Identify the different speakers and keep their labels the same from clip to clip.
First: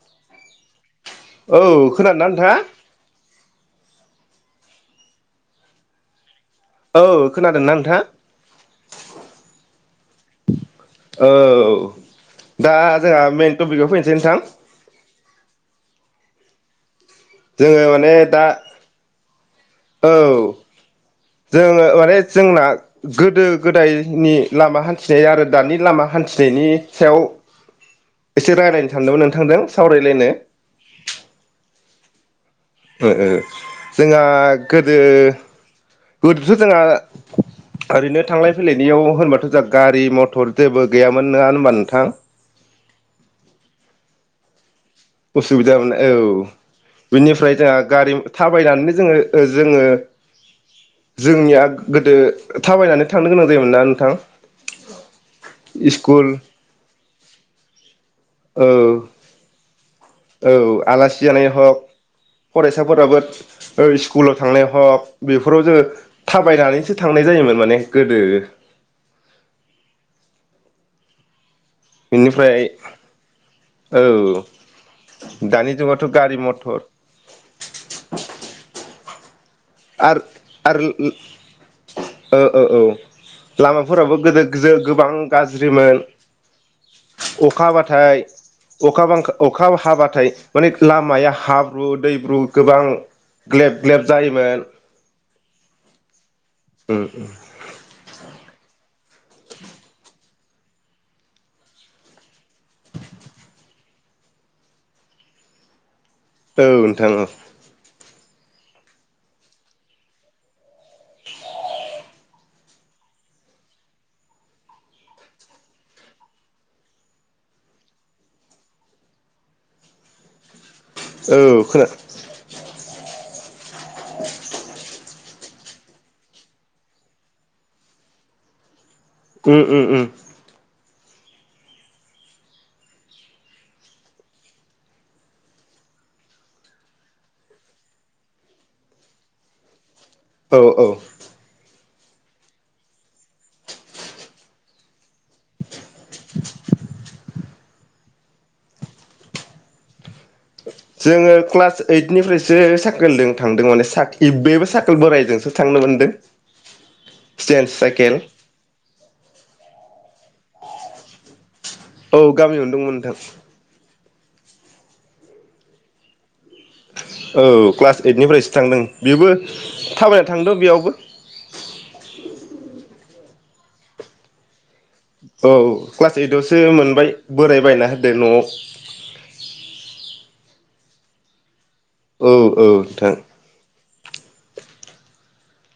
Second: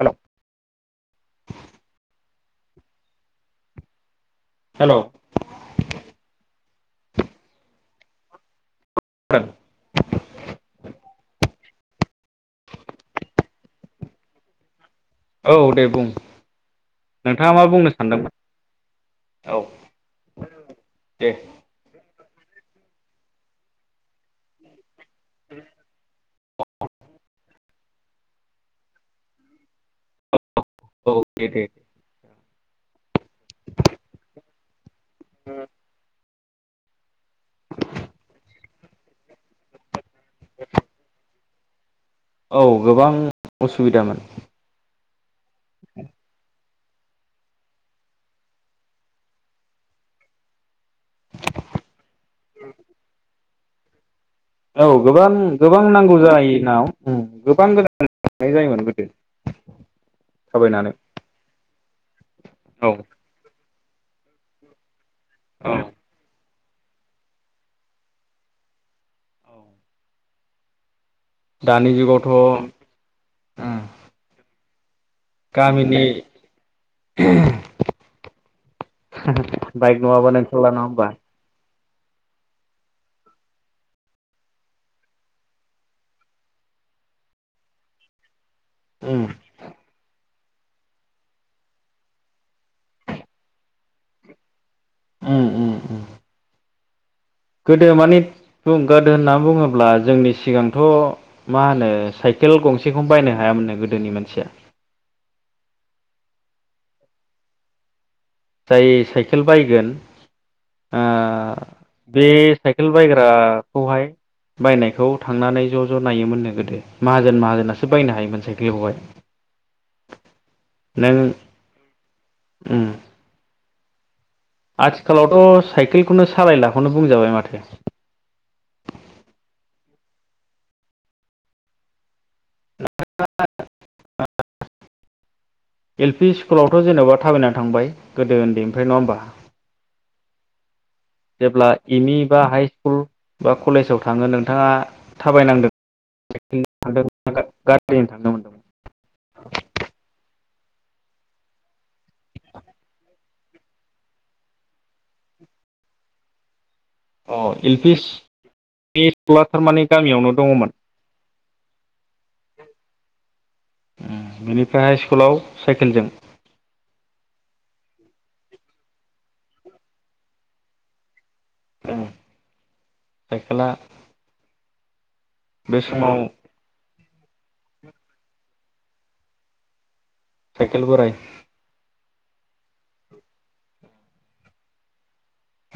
Speaker 1: हेल'
Speaker 2: औ खोनादों ना नोंथाङा?
Speaker 1: हेलौ।
Speaker 2: औ खोनादोंना नोंथां? औ दा जोंहा मेइन टपिकआव फैनोसै नोंथां।
Speaker 1: औ दे बुं। नोंथाङा मा
Speaker 2: जोङो
Speaker 1: बुंनो
Speaker 2: माने
Speaker 1: सानदोंमोन
Speaker 2: दा
Speaker 1: औ
Speaker 2: औ
Speaker 1: दे
Speaker 2: जोङो माने जोंना गोदो गोदायनि लामा हान्थि नाय आरो दानि लामा हान्थिनायनि सायाव एसे रायलायनो सानदोंमोन नोंथांजों। सावरायलायनो।
Speaker 1: औ दे दे
Speaker 2: ओ ओ। जोंहा गोदो गोदोथ' जोंहा ओरैनो थांलाय फैलायनायाव होनबाथ' जा गारि म थर जेबो गैयामोन नङा होनबा बा नों थां।
Speaker 1: औ गोबां असुबिदामोन।
Speaker 2: असुबिदा माने औ। बेनिफ्राय जोंहा गारि थाबायनानैनो जोङो ओ जोङो जोंनिया गोदो थाबायनानै थांनो गोनां जायोमोन ना नोंथां।
Speaker 1: औ गोबां गोबां नांगौ
Speaker 2: स्कुल
Speaker 1: जायोना गोबां गोदाननाय
Speaker 2: औ
Speaker 1: जायोमोन गोदो।
Speaker 2: औ
Speaker 1: थाबायनानै
Speaker 2: आलासि जानाय हक
Speaker 1: औ
Speaker 2: फरायसाफोराबो। स्कुलाव थांनाय हक। बेफोराव
Speaker 1: औ
Speaker 2: जोङो थाबायनानै। सो थांनाय जायोमोन माने गोदो।
Speaker 1: दानि जुगावथ'
Speaker 2: बेनिफ्राय औ। दानि
Speaker 1: गामनि
Speaker 2: जुगावथ' गारि
Speaker 1: [unintelligible]
Speaker 2: मथर
Speaker 1: [unintelligible] बाइक नङाबानो ओंखारला नङा होमबा।
Speaker 2: ओ ओ औ लामाफोराबो गोदो गोजो गोबां गाज्रिमोन अखा हाबाथाय। अखा
Speaker 1: उम
Speaker 2: बांखा अखा हाबाथाय। अनेग लामाया हाब्रु दैब्रु गोबां ग्लेब ग्लेब जायोमोन।
Speaker 1: उम-उम-उम।
Speaker 2: उम उम।
Speaker 1: गोदो माने बुंगाद होननानै बुङोब्ला जोंनि सिगांथ मा होनो साइकेल गंसेखौनो बायनो हायामोननो गोदोनि मानसिया।
Speaker 2: औ नोंथां औ।
Speaker 1: जाय साइकेल बायगोन ओ बे साइकेल बायग्राखौहाय बायनायखौ थांनानै ज ज नायोमोननो गोदो माहाजोन माहाजोनासो बायनो हायोमोन साइकेलखौहाय। नों
Speaker 2: औ खोना
Speaker 1: उम
Speaker 2: [inaudible]
Speaker 1: आथिखालावथ साइकेलखौनो सालायलाखौनो बुंजाबाय माथो।
Speaker 2: उम-उम-उम।
Speaker 1: [inaudible] एल पि स्कुलावथ जेनबा थाबायना थांबाय गोदो उन्दैनिफ्राय नङा होनबा।
Speaker 2: औ औ।
Speaker 1: जेब्ला एम इ बा हाइ स्कुल बा कलेजाव थाङो नोंथाङा। थाबायनांदों [inaudible] [unintelligible] थांनो मोनदोंमोन।
Speaker 2: जोङो क्लास ओइटनिफ्रायसो साकोलदों थांदों माने साक इ बेबो साकोल बोराइजोंसो थांनो मोनदों।
Speaker 1: अ
Speaker 2: स्टेन्स
Speaker 1: इलफिस
Speaker 2: साइकेल
Speaker 1: [inaudible] [unintelligible] थारमाने गामियावनो दङमोन।
Speaker 2: औ गामियावनो दंमोन नोंथां।
Speaker 1: उम बिनिफ्राय हाइ स्कुलाव साइकेलजों।
Speaker 2: औ क्लास ओइदनिफ्रायसो थांदों बेबो थाबायना थांदों बेयावबो।
Speaker 1: उम साइकेला‌।
Speaker 2: औ क्लास ओइदआवसो मोनबाय। बोराय बायना होदो न'आव।
Speaker 1: साइकेल बोराय।
Speaker 2: औ औ नोंथां।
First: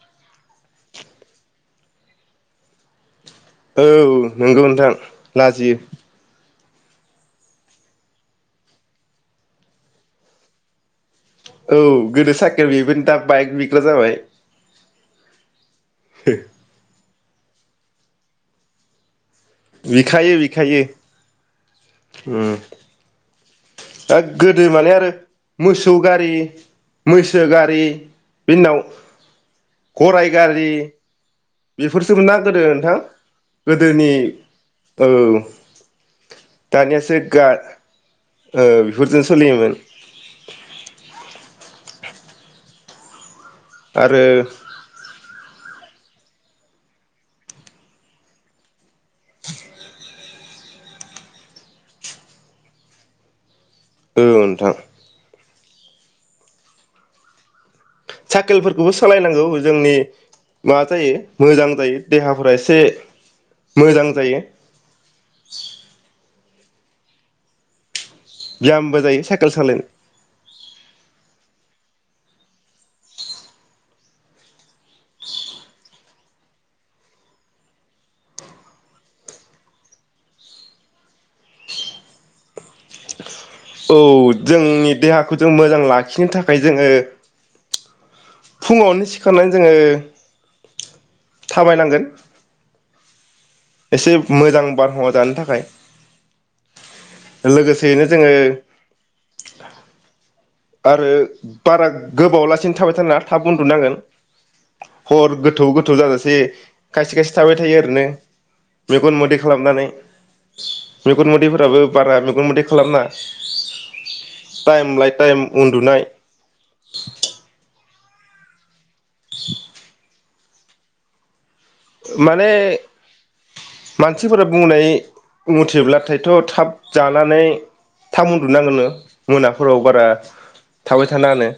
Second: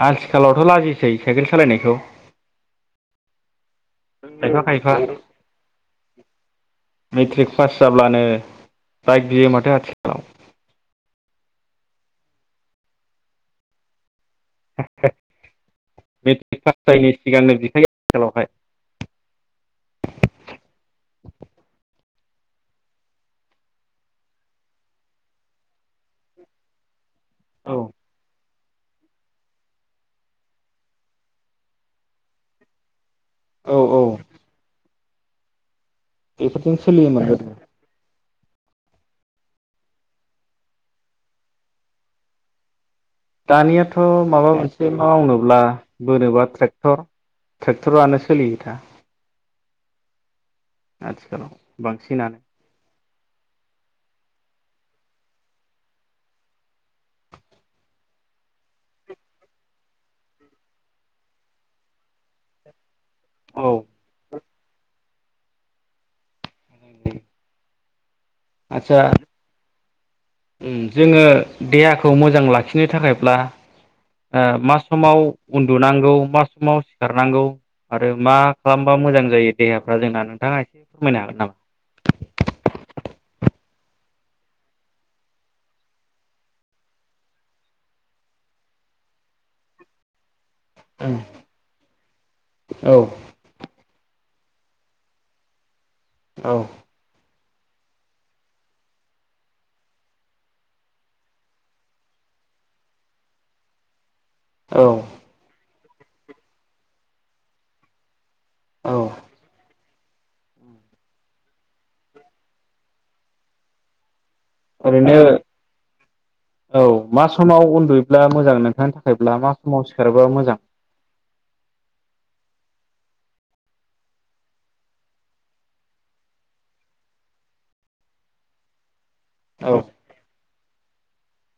Speaker 1: आथिखालावथ लाजिसै साइकेल सालायनायखौ।
Speaker 2: औ
Speaker 1: खायफा
Speaker 2: नंगौ नोंथां
Speaker 1: खायफा
Speaker 2: लाजियो।
Speaker 1: मेट्रिक पास जाब्लानो बाइक बियो माथो आथिखालाव।
Speaker 2: औ गोदो सायखेल बियोमोन दा बाइक बिग्रा जाबाय।
Speaker 1: [unintelligible] मेट्रिक पास जायिनि सिगांनो बिखायो आथिखालावहाय।
Speaker 2: बिखायो बिखायो। ओम ओ गोदो माने आरो मोसौ गारि मैसो
Speaker 1: औ
Speaker 2: गारि बिनि उनाव गराय गारि बेफोरसोमोन ना गोदो नोंथां।
Speaker 1: औ औ
Speaker 2: गोदोनि औ
Speaker 1: बेफोरजों
Speaker 2: दानियासो
Speaker 1: सोलियोमोन
Speaker 2: गा
Speaker 1: गोदो
Speaker 2: ओ बेफोरजों सोलियोमोन।
Speaker 1: दानियाथ'
Speaker 2: आरो
Speaker 1: माबा
Speaker 2: औ
Speaker 1: मोनसे मावनोब्ला बोनोबा ट्रेक्टर ट्रेक्टरानो सोलियो दा। आथिखालाव बांसिनानो।
Speaker 2: औ नोंथां। साइकेलफोरखौबो सलायनांगौ जोंनि मा जायो मोजां जायो देहाफोरा एसे
Speaker 1: औ
Speaker 2: मोजां जायो।
Speaker 1: [unintelligible]
Speaker 2: बियामबो जायो साइकेल सालायनो
Speaker 1: ओम जोङो देहाखौ मोजां लाखिनो थाखायब्ला ओ मा समाव उन्दुनांगौ मा समाव सिखारनांगौ आरो मा खालामबा मोजां जायो देहाफ्रा जोंना नोंथाङा एसे फोरमायनो हागोन नामा?
Speaker 2: औ जोंनि देहाखौ जों मोजां लाखिनो थाखाय जोङो फुङावनो सिखारनानै जोङो
Speaker 1: ओम
Speaker 2: थाबायनांगोन
Speaker 1: औ
Speaker 2: एसे मोजां बारहावा जानो थाखाय
Speaker 1: औ
Speaker 2: लोगोसेयैनो जोङो आरो बारा गोबावलासिनो थाबाय थानांआ थाब उन्दुनांगोन। हर गोथौ गो थौ जाजासे खायसे खायसे थाबाय थायो आरोने।
Speaker 1: औ
Speaker 2: मेगन मोदै खालामनानै मेगन मोदैफोराबो बारा मेगन मोदै खालाम‌ नाङा। टाइम लायद
Speaker 1: ओरैनो
Speaker 2: टाइम
Speaker 1: औ मा समाव उन्दुयोब्ला मोजां नोंथांनि थाखाय? ब्ला मा समाव सिखारो बा मोजां
Speaker 2: माने मानसिफोरा बुंनाय मथेब्लाथायथ' थाब जानानै थाब उन्दनांगो नो। मोनाफोराव
Speaker 1: औ
Speaker 2: बारा थाबाय थानांङा नो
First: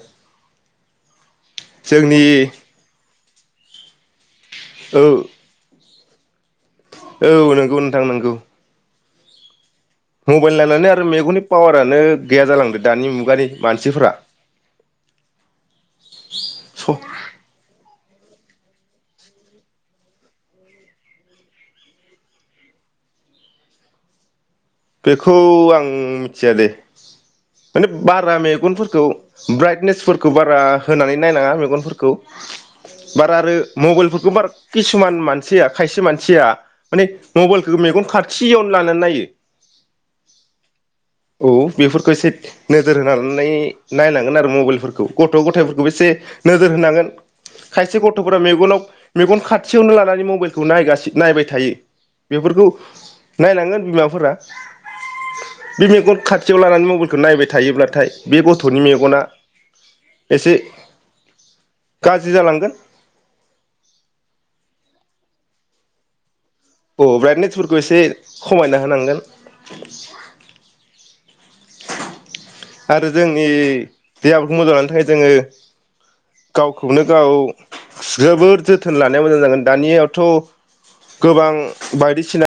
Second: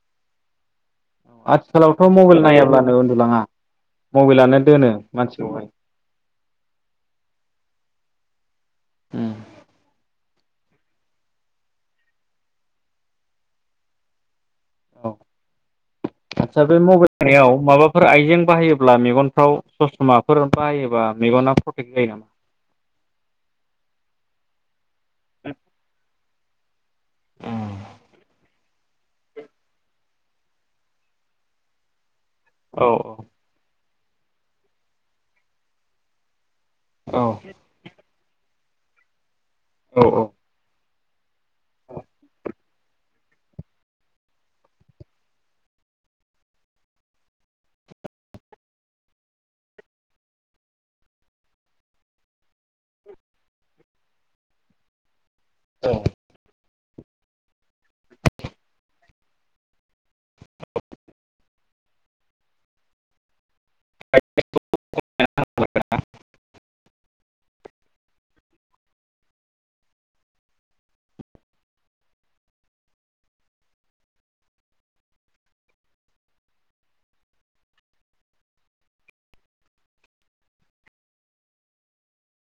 Speaker 1: आथिखालावथ' मबाइल नायाब्लानो उन्दु लांङा मबाइलानो दोनो
Speaker 2: औ
Speaker 1: मानसिखौहाय
Speaker 2: औ नोंगौ नोंथां नोंगौ
Speaker 1: उम
Speaker 2: मबाइल नायनानै आरो मेगननि पावारानो गैया जालांदो दानि मुगानि मानसिफोरा
Speaker 1: औ आटसा बे
Speaker 2: स'
Speaker 1: मबाइल नायनायाव माबा फोर आइजें बाहायोब्ला मेगनफ्राव ससमा फोर बाहायोबा मेगना प्रटेक्ट जायो नामा?
Speaker 2: बेखौ आं मिथिया दै माने बारा मेगनफोरखौ ब्राइटनेसफोरखौ बारा होनानै नायनांङा मेगनफोरखौ
Speaker 1: औ
Speaker 2: बारा आरो मबाइलफोरखौ बारा किसुमान मानसिया खायसे मानसिया माने
Speaker 1: औ
Speaker 2: मबाइलखौ मेगन खाथि फियन लानो नायो
Speaker 1: औ औ
Speaker 2: औ बेफोरखौ एसे नोजोर होनानै नायनांगोन आरो मबाइलफोरखौ गथ' गथायफोरखौ एसे नोजोर होनांगोन खायसे गथ'फोरा मेगनाव मेगन खाथियावनो लानानै मबाइलखौ नायगासिनो नायबाय थायो बेफोरखौ नायनांगोन बिमाफोरा [inaudible] बे
Speaker 1: औ
Speaker 2: मेगन खाथियाव लानानै म बाइलखौ नायबाय थायोब्ला नाथाय बे गथ'नि मेगना एसे गाज्रि जालांगोन।
Speaker 1: [unintelligible]
Speaker 2: अ ब्राइटनेसफोरखौ एसे खमायना होनांगोन आरो जोंनि देहाफोरखौ मोजां लानो थाखाय जोङो गावखौनो गाव जोबोर जोथोन लानाया मोजां जागोन दानियावथ' गोबां बायदिसिना